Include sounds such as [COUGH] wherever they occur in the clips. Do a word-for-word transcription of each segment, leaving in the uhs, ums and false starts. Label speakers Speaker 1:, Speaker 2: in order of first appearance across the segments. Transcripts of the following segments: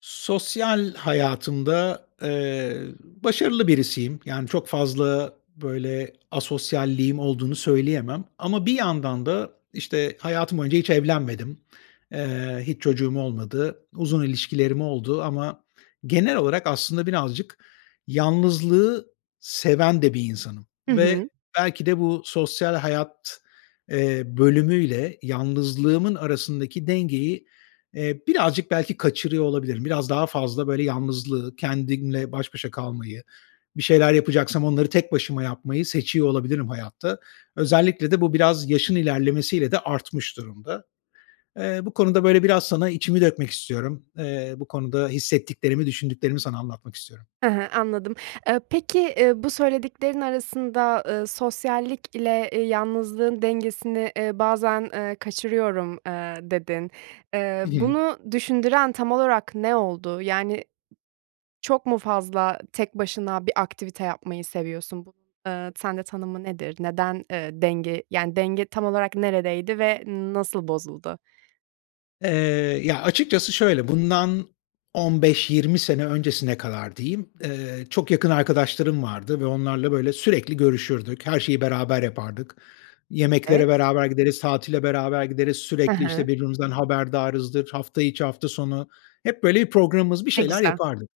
Speaker 1: Sosyal hayatımda, eee, başarılı birisiyim. Yani, çok fazla, böyle, asosyalliğim olduğunu söyleyemem ama bir yandan da, işte, hayatım boyunca hiç evlenmedim. Eee, hiç çocuğum olmadı. Uzun ilişkilerim oldu ama genel olarak aslında birazcık yalnızlığı seven de bir insanım
Speaker 2: Hı hı.
Speaker 1: ve belki de bu sosyal hayat, eee, bölümüyle yalnızlığımın arasındaki dengeyi, eee, birazcık belki kaçırıyor olabilirim. Biraz daha fazla, böyle, yalnızlığı, kendimle baş başa kalmayı, bir şeyler yapacaksam onları tek başıma yapmayı seçiyor olabilirim hayatta. Özellikle de bu biraz yaşın ilerlemesiyle de artmış durumda. Eee, bu konuda böyle biraz sana içimi dökmek istiyorum. Eee, bu konuda hissettiklerimi, düşündüklerimi sana anlatmak istiyorum.
Speaker 2: Hı hı, anladım. Eee, peki, eee, bu söylediklerin arasında, ııı, "Sosyallikle, eee, yalnızlığın dengesini, ııı, bazen, eee, kaçırıyorum." eee, dedin. Eee,
Speaker 1: Hı hı.
Speaker 2: bunu düşündüren tam olarak ne oldu? Yani çok mu fazla, tek başına bir aktivite yapmayı seviyorsun? [UNINTELLIGIBLE] eee, sende tanımı nedir? Neden, eee, denge? Yani denge tam olarak neredeydi ve nasıl bozuldu?
Speaker 1: Eee, ya, açıkçası şöyle, bundan on beş yirmi sene öncesine kadar diyeyim, eee, çok yakın arkadaşlarım vardı ve onlarla böyle sürekli görüşürdük, her şeyi beraber yapardık.
Speaker 2: Evet.
Speaker 1: Yemeklere beraber gideriz, tatile beraber gideriz,
Speaker 2: Hı
Speaker 1: sürekli,
Speaker 2: hı.
Speaker 1: işte, birbirimizden haberdarızdır hafta içi, hafta sonu. Hep böyle bir programımız, bir
Speaker 2: Ne
Speaker 1: şeyler
Speaker 2: güzel.
Speaker 1: yapardık.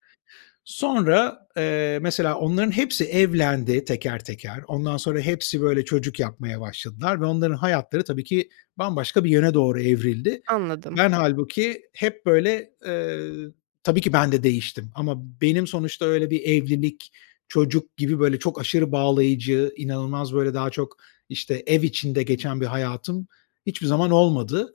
Speaker 1: Sonra, eee, mesela onların hepsi evlendi teker teker. Ondan sonra hepsi böyle çocuk yapmaya başladılar ve onların hayatları tabii ki bambaşka bir yöne doğru evrildi.
Speaker 2: Anladım.
Speaker 1: Ben hâlbuki hep böyle, eee Tabii ki ben de değiştim ama benim sonuçta öyle bir evlilik, çocuk gibi, böyle, çok aşırı bağlayıcı, inanılmaz böyle daha çok, işte, ev içinde geçen bir hayatım hiçbir zaman olmadı.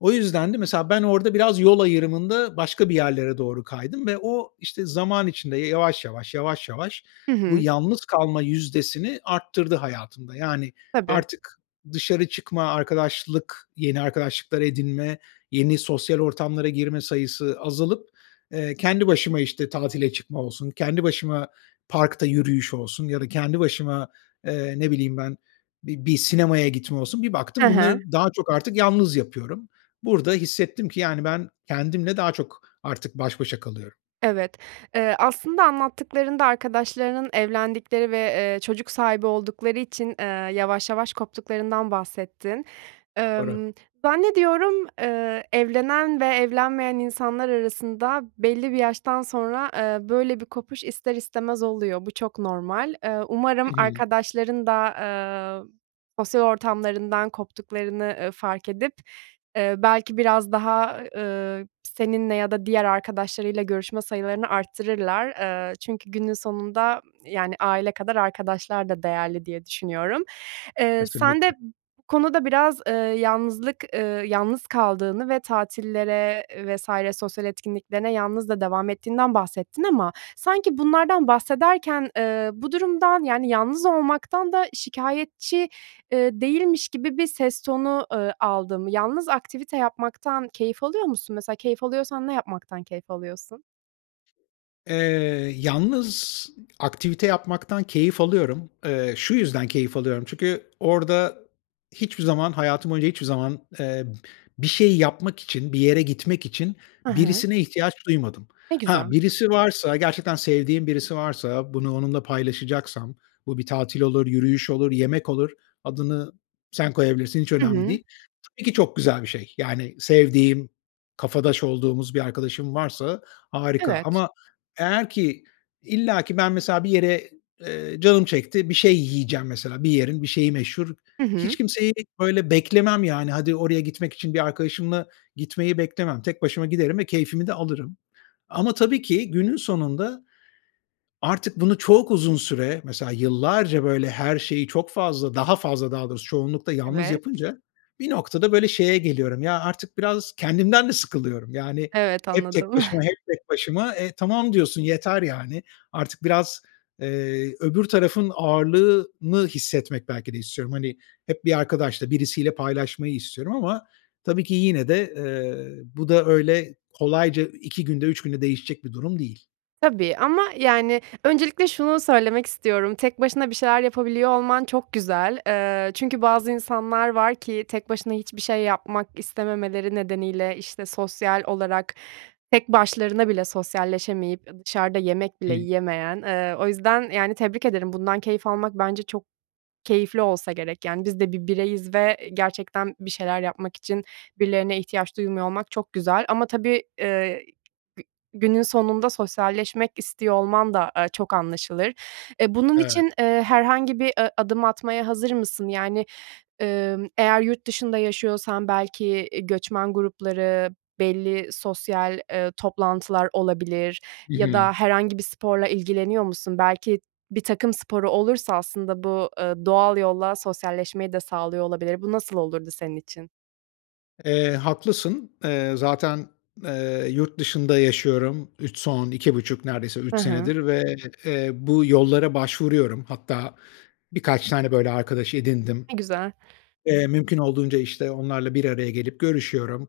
Speaker 1: O yüzden de mesela ben orada biraz yol ayrımında başka bir yerlere doğru kaydım ve o, işte, zaman içinde yavaş yavaş, yavaş yavaş
Speaker 2: Hı
Speaker 1: bu
Speaker 2: hı.
Speaker 1: yalnız kalma yüzdesini arttırdı hayatımda. Yani
Speaker 2: Tabii.
Speaker 1: artık dışarı çıkma, arkadaşlık, yeni arkadaşlıklar edinme, yeni sosyal ortamlara girme sayısı azalıp, eee, kendi başıma, işte, tatile çıkma olsun, kendi başıma parkta yürüyüş olsun ya da kendi başıma, eee, ne bileyim ben, bir bir sinemaya gitme olsun bir
Speaker 2: Hı
Speaker 1: baktım
Speaker 2: hı.
Speaker 1: bunları daha çok artık yalnız yapıyorum. Burada hissettim ki, yani, ben kendimle daha çok artık baş başa kalıyorum.
Speaker 2: Evet. Eee, aslında anlattıklarında arkadaşlarının evlendikleri ve, eee, çocuk sahibi oldukları için, eee, yavaş yavaş koptuklarından bahsettin.
Speaker 1: Doğru.
Speaker 2: Imm, zannediyorum, ııı, evlenen ve evlenmeyen insanlar arasında belli bir yaştan sonra, eee, böyle bir kopuş ister istemez oluyor. Bu çok normal. Eee, umarım
Speaker 1: Hı hı.
Speaker 2: arkadaşların da, eee, sosyal ortamlarından koptuklarını, ııı, fark edip, ııı, belki biraz daha, ııı, seninle ya da diğer arkadaşlarıyla görüşme sayılarını arttırırlar. Iıı, çünkü günün sonunda yani aile kadar arkadaşlar da değerli diye düşünüyorum. Eee, sen de
Speaker 1: Kesinlikle.
Speaker 2: bu konuda biraz, ııı, yalnızlık, ııı, yalnız kaldığını ve tatillere vs. sosyal etkinliklerine yalnız da devam ettiğinden bahsettin. Ama sanki bunlardan bahsederken, ııı, bu durumdan yani yalnız olmaktan da şikâyetçi, ııı, değilmiş gibi bir ses tonu, ııı, aldım. Yalnız aktivite yapmaktan keyif alıyor musun? Mesela keyif alıyorsan ne yapmaktan keyif alıyorsun?
Speaker 1: Eee, yalnız aktivite yapmaktan keyif alıyorum. Eee, şu yüzden keyif alıyorum çünkü orada hiçbir zaman hayatım boyunca hiçbir zaman, eee, b bir şeyi yapmak için, bir yere gitmek için
Speaker 2: I hı.
Speaker 1: birisine ihtiyaç duymadım.
Speaker 2: Ne
Speaker 1: Ha,
Speaker 2: güzel.
Speaker 1: birisi varsa gerçekten sevdiğim birisi varsa bunu onunla paylaşacaksam bu bir tatil olur, yürüyüş olur, yemek olur, adını sen koyabilirsin, hiç
Speaker 2: I
Speaker 1: önemli
Speaker 2: hı.
Speaker 1: değil. Tabii ki çok güzel bir şey, yani, sevdiğim, kafadaş olduğumuz bir arkadaşım varsa, harika,
Speaker 2: Evet.
Speaker 1: ama eğer ki illaki ben, mesela, bir yere, eee, canım çekti, bir şey yiyeceğim, mesela, bir yerin bir şeyi meşhur,
Speaker 2: Hı
Speaker 1: hiç
Speaker 2: hı.
Speaker 1: kimseyi, böyle, beklemem, yani, hadi oraya gitmek için bir arkadaşımla gitmeyi beklemem, tek başıma giderim ve keyfimi de alırım. Ama tabii ki günün sonunda, artık bunu çok uzun süre, mesela, yıllarca böyle her şeyi çok fazla daha fazla daha doğrusu, çoğunlukla yalnız
Speaker 2: Evet.
Speaker 1: yapınca bir noktada böyle şeye geliyorum, ya, artık biraz kendimden de sıkılıyorum yani
Speaker 2: Evet,
Speaker 1: hep tek
Speaker 2: anladım.
Speaker 1: başıma,
Speaker 2: [CHUCKLES]
Speaker 1: hep tek başıma, e, tamam diyorsun, yeter, yani. Artık biraz, eee, öbür tarafın ağırlığını hissetmek belki de istiyorum. Hani, hep bir arkadaşla, birisiyle paylaşmayı istiyorum ama tabii ki yine de, eee, bu da öyle kolayca iki günde, üç günde değişecek bir durum değil.
Speaker 2: Tabii ama, yani, öncelikle şunu söylemek istiyorum. Tek başına bir şeyler yapabiliyor olman çok güzel. Eee, çünkü bazı insanlar var ki tek başına hiçbir şey yapmak istememeleri nedeniyle, işte, sosyal olarak tek başlarına bile sosyalleşemeyip ı dışarıda yemek
Speaker 1: Hı.
Speaker 2: bile yiyemeyen, eee, o yüzden, yani, tebrik ederim, bundan keyif almak bence çok keyifli olsa gerek. Yani, biz de bir bireyiz ve, eee, gerçekten bir şeyler yapmak için birilerine ihtiyaç duymuyor olmak çok güzel. Ama tabii, eee, gü günün sonunda sosyalleşmek istiyor olman da a çok anlaşılır. E, bunun
Speaker 1: Evet.
Speaker 2: için, eee, herhangi bir ı adım atmaya hazır mısın? Yani, emm, eğer yurt dışında yaşıyorsan belki, eee, göçmen grupları, belli sosyal, eee, toplantılar olabilir
Speaker 1: Hı
Speaker 2: ya
Speaker 1: hı.
Speaker 2: da herhangi bir sporla ilgileniyor musun? Belki bir takım sporu olursa aslında bu, ııı, doğal yolla sosyalleşmeyi de sağlıyor olabilir. Bu nasıl olurdu senin için?
Speaker 1: Eee, haklısın. Eee, zaten, eee, yurt dışında yaşıyorum Üç son iki buçuk neredeyse
Speaker 2: Hı
Speaker 1: üç
Speaker 2: hı.
Speaker 1: senedir ve, eee, bu yollara başvuruyorum. Hatta birkaç tane böyle, arkadaş edindim.
Speaker 2: Ne güzel.
Speaker 1: Eee, mümkün olduğunca, işte, onlarla bir araya gelip görüşüyorum.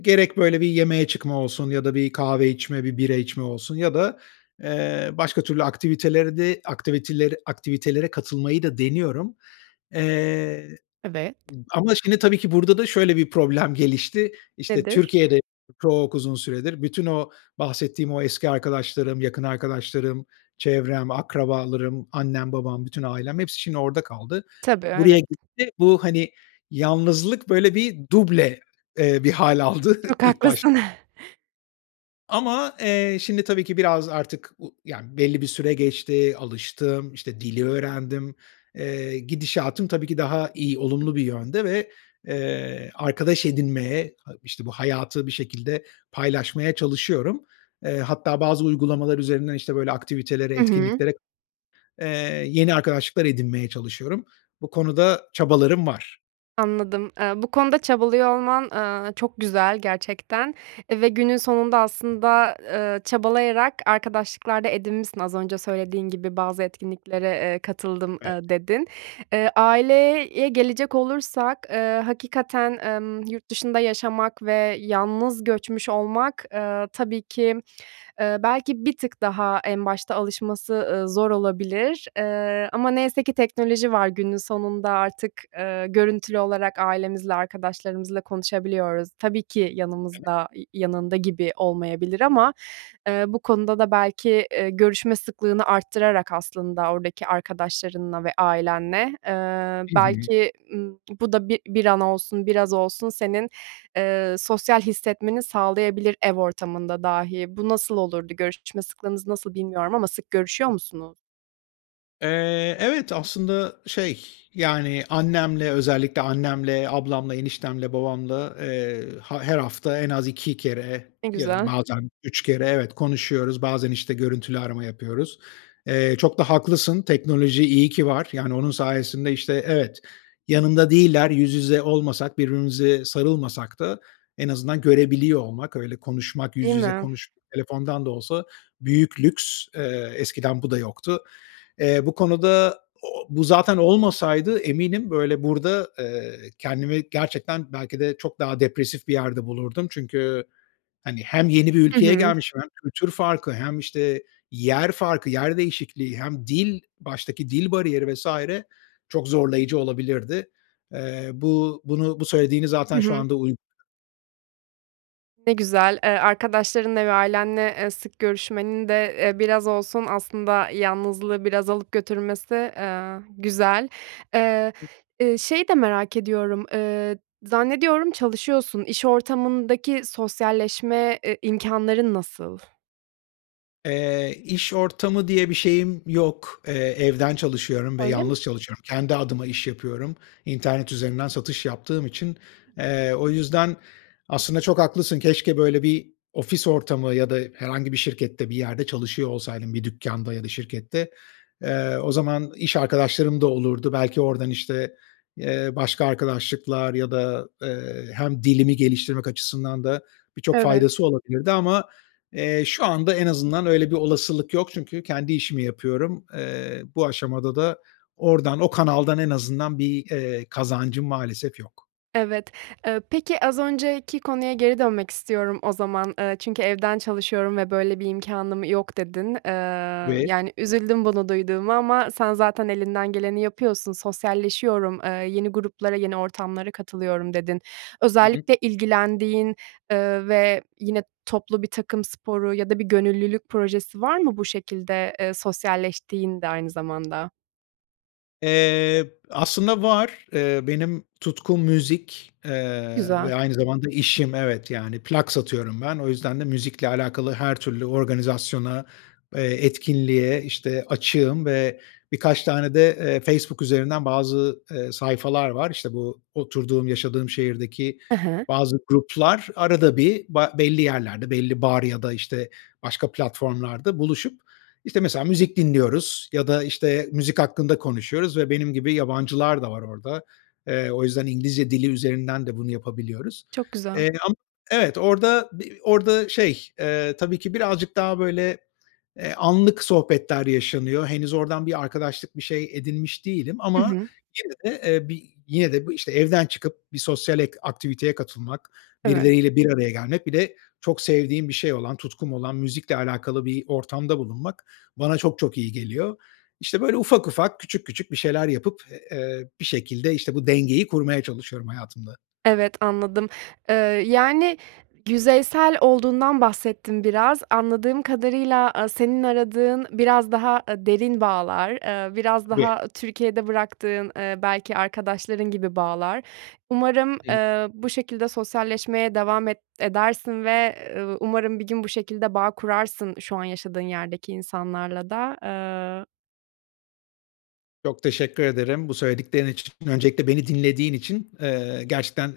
Speaker 1: Gerek böyle bir yemeğe çıkma olsun ya da bir kahve içme, bir bira içme olsun ya da, eee, başka türlü aktiviteleri de aktiviteler aktivitelere katılmayı da deniyorum. Eee,
Speaker 2: Evet.
Speaker 1: ama şimdi tabii ki burada da şöyle bir problem gelişti. İşte,
Speaker 2: Nedir?
Speaker 1: Türkiye'de çok uzun süredir bütün o bahsettiğim o eski arkadaşlarım, yakın arkadaşlarım, çevrem, akrabalarım, annem, babam, bütün ailem, hepsi şimdi orada kaldı.
Speaker 2: Tabii,
Speaker 1: Buraya
Speaker 2: evet.
Speaker 1: gitti, bu, hani, yalnızlık böyle bir duble, eee, bir hâl aldı
Speaker 2: Çok
Speaker 1: ilk baş
Speaker 2: haklısın. [CHUCKLES]
Speaker 1: Ama, eee, şimdi tabii ki biraz artık u yani belli bir süre geçti, alıştım, işte, dili öğrendim. Eee, gidişatım tabii ki daha iyi, olumlu bir yönde ve, eee, arkadaş edinmeye, a işte, bu hayatı bir şekilde paylaşmaya çalışıyorum. Eee, hatta bazı uygulamalar üzerinden, işte, böyle aktivitelere,
Speaker 2: Hı hı.
Speaker 1: etkinliklere, eee, yeni arkadaşlıklar edinmeye çalışıyorum. Bu konuda çabalarım var.
Speaker 2: Anladım. Eee, bu konuda çabalıyor olman, eee, çok güzel gerçekten, eee, ve günün sonunda aslında, ııı, çabalayarak arkadaşlıklar da edinmişsin az önce söylediğin gibi bazı etkinliklere, eee, katıldım,
Speaker 1: Evet.
Speaker 2: eee, dedin. Eee, aileye gelecek olursak, eee, hakikaten, emm, yurt dışında yaşamak ve yalnız göçmüş olmak, eee, tabii ki, ııı, belki bir tık daha en başta alışması, ııı, zor olabilir. Eee, ama neyse ki teknoloji var günün sonunda artık, eee, görüntülü olarak ailemizle arkadaşlarımızla konuşabiliyoruz. Tabii ki
Speaker 1: [UNINTELLIGIBLE]
Speaker 2: yanımızda i yanında gibi olmayabilir ama, eee, bu konuda da belki, eee, görüşme sıklığını arttırarak aslında oradaki arkadaşlarınla ve ailenle, eee,
Speaker 1: Hı hı.
Speaker 2: belki, ımm, bu da bir bir an olsun, biraz olsun senin, eee, sosyal hissetmeni sağlayabilir ev ortamında dahi. Bu nasıl olurdu? Görüşme sıklığınız nasıl bilmiyorum ama sık görüşüyor musunuz?
Speaker 1: Eee, evet aslında şey, yani, annemle, özellikle annemle, ablamla, eniştemle, babamla, eee, ha her hafta en az iki kere,
Speaker 2: Ne
Speaker 1: ya da
Speaker 2: güzel.
Speaker 1: bazen üç kere, evet konuşuyoruz, bazen işte görüntülü arama yapıyoruz. Eee, çok da haklısın, teknoloji iyi ki var. Yani, onun sayesinde işte, evet, yanımda değiller, yüz yüze olmasak, birbirimize sarılmasak da en azından görebiliyor olmak, öyle konuşmak, yüz
Speaker 2: Değil
Speaker 1: yüze
Speaker 2: mi?
Speaker 1: konuş telefondan da olsa büyük lüks, eee, eskiden bu da yoktu. Eee, bu konuda, o o bu zaten olmasaydı eminim böyle burada, eee, kendimi gerçekten belki de çok daha depresif bir yerde bulurdum. Çünkü, hani, hem yeni bir
Speaker 2: Hı
Speaker 1: ülkeye
Speaker 2: hı.
Speaker 1: gelmişim hem kültür farkı hem işte yer farkı, yer değişikliği, hem dil, baştaki dil bariyeri vs. çok zorlayıcı olabilirdi. Eee, bu, bunu bu söylediğini
Speaker 2: Hı
Speaker 1: zaten şu
Speaker 2: hı.
Speaker 1: anda uy
Speaker 2: Ne güzel. Eee, arkadaşlarınla ve ailenle, eee, sık görüşmenin de, eee, biraz olsun aslında yanlızlığı biraz alıp götürmesi, eee, güzel. Eee, eee, şeyi de merak ediyorum, eee, zannediyorum çalışıyorsun. İş ortamındaki sosyalleşme, e imkânların nasıl?
Speaker 1: Eee, iş ortamı diye bir şeyim yok. Eee, evden çalışıyorum ve
Speaker 2: Öyle mi?
Speaker 1: yalnız çalışıyorum. Kendi adıma iş yapıyorum internet üzerinden satış yaptığım için. Eee, o yüzden aslında çok haklısın keşke böyle bir ofis ortamı ya da herhangi bir şirkette bir yerde çalışıyor olsaydım bir dükkânda ya da şirkette, eee, o zaman iş arkadaşlarım da olurdu. Belki oradan işte, eee, başka arkadaşlıklar ya da, eee, hem dilimi geliştirmek açısından da birçok
Speaker 2: Evet.
Speaker 1: faydası olabilirdi. Ama, eee, şu anda en azından öyle bir olasılık yok çünkü kendi işimi yapıyorum. Eee, bu aşamada da oradan, o kanaldan en azından bir, eee, kazancım maalesef yok.
Speaker 2: Evet. Eee, peki az önceki konuya geri dönmek istiyorum o zaman. Eee, çünkü evden çalışıyorum ve böyle bir imkânım yok dedin. Eee,
Speaker 1: [UNINTELLIGIBLE]
Speaker 2: yani, üzüldüm bunu duyduğuma ama sen zaten elinden geleni yapıyorsun, "Sosyalleşiyorum, eee, yeni gruplara yeni ortamlara katılıyorum." dedin.
Speaker 1: Hı hı.
Speaker 2: Özellikle ilgilendiğin, eee, ve yine toplu birtakım sporu ya da bir gönüllülük projesi var mı bu şekilde, eee, sosyalleştiğinde aynı zamanda?
Speaker 1: Eee, aslında var. Eee, benim tutkum müzik, eee,
Speaker 2: Güzel.
Speaker 1: ve aynı zamanda işim evet, yani. Plak satıyorum ben. O yüzden de müzikle alakalı her türlü organizasyona, eee, etkinliğe, işte, açığım ve birkaç tane de, eee, Facebook üzerinden bazı, eee, sayfalar var. İşte bu oturduğum, yaşadığım şehirdeki
Speaker 2: E he.
Speaker 1: bazı gruplar arada bir ba belli yerlerde belli bar ya da işte başka platformlarda buluşup, işte, mesela müzik dinliyoruz ya da, işte, müzik hakkında konuşuyoruz ve benim gibi yabancılar da var orada. Eee, o yüzden İngilizce dili üzerinden de bunu yapabiliyoruz.
Speaker 2: Çok güzel.
Speaker 1: Eee, am evet, orada b orada şey, eee, tabii ki birazcık daha böyle, eee, anlık sohbetler yaşanıyor. Henüz oradan bir arkadaşlık, bir şey edinmiş değilim
Speaker 2: Hı
Speaker 1: ama
Speaker 2: hı.
Speaker 1: yine de, eee, bi yine de bu, işte, evden çıkıp bir sosyal et aktiviteye katılmak,
Speaker 2: Evet.
Speaker 1: birileriyle bir araya gelmek, bir de çok sevdiğim bir şey olan, tutkum olan, müzikle alakalı bir ortamda bulunmak bana çok çok iyi geliyor. İşte, böyle ufak ufak, küçük küçük bir şeyler yapıp, eee, bir şekilde, işte, bu dengeyi kurmaya çalışıyorum hayatımda.
Speaker 2: Evet, anladım. Eee, yani, yüzeysel olduğundan bahsettin biraz. Anladığım kadarıyla, aaa, senin aradığın biraz daha a derin bağlar, eee, biraz
Speaker 1: Tabii.
Speaker 2: daha Türkiye'de bıraktığın, ııı, belki arkadaşların gibi bağlar. Umarım,
Speaker 1: Hıı.
Speaker 2: eee, bu şekilde sosyalleşmeye devam et edersin ve, eee, umarım bir gün bu şekilde bağ kurarsın şu an yaşadığın yerdeki insanlarla da. Eee
Speaker 1: Çok teşekkür ederim bu söylediklerin için. Öncelikle beni dinlediğin için. Eee, gerçekten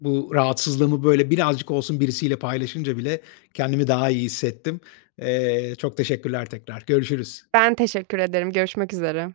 Speaker 1: bu rahatsızlığımı böyle birazcık olsun birisiyle paylaşınca bile kendimi daha iyi hissettim. Eee, çok teşekkürler tekrar. Görüşürüz.
Speaker 2: Ben teşekkür ederim. Görüşmek üzere.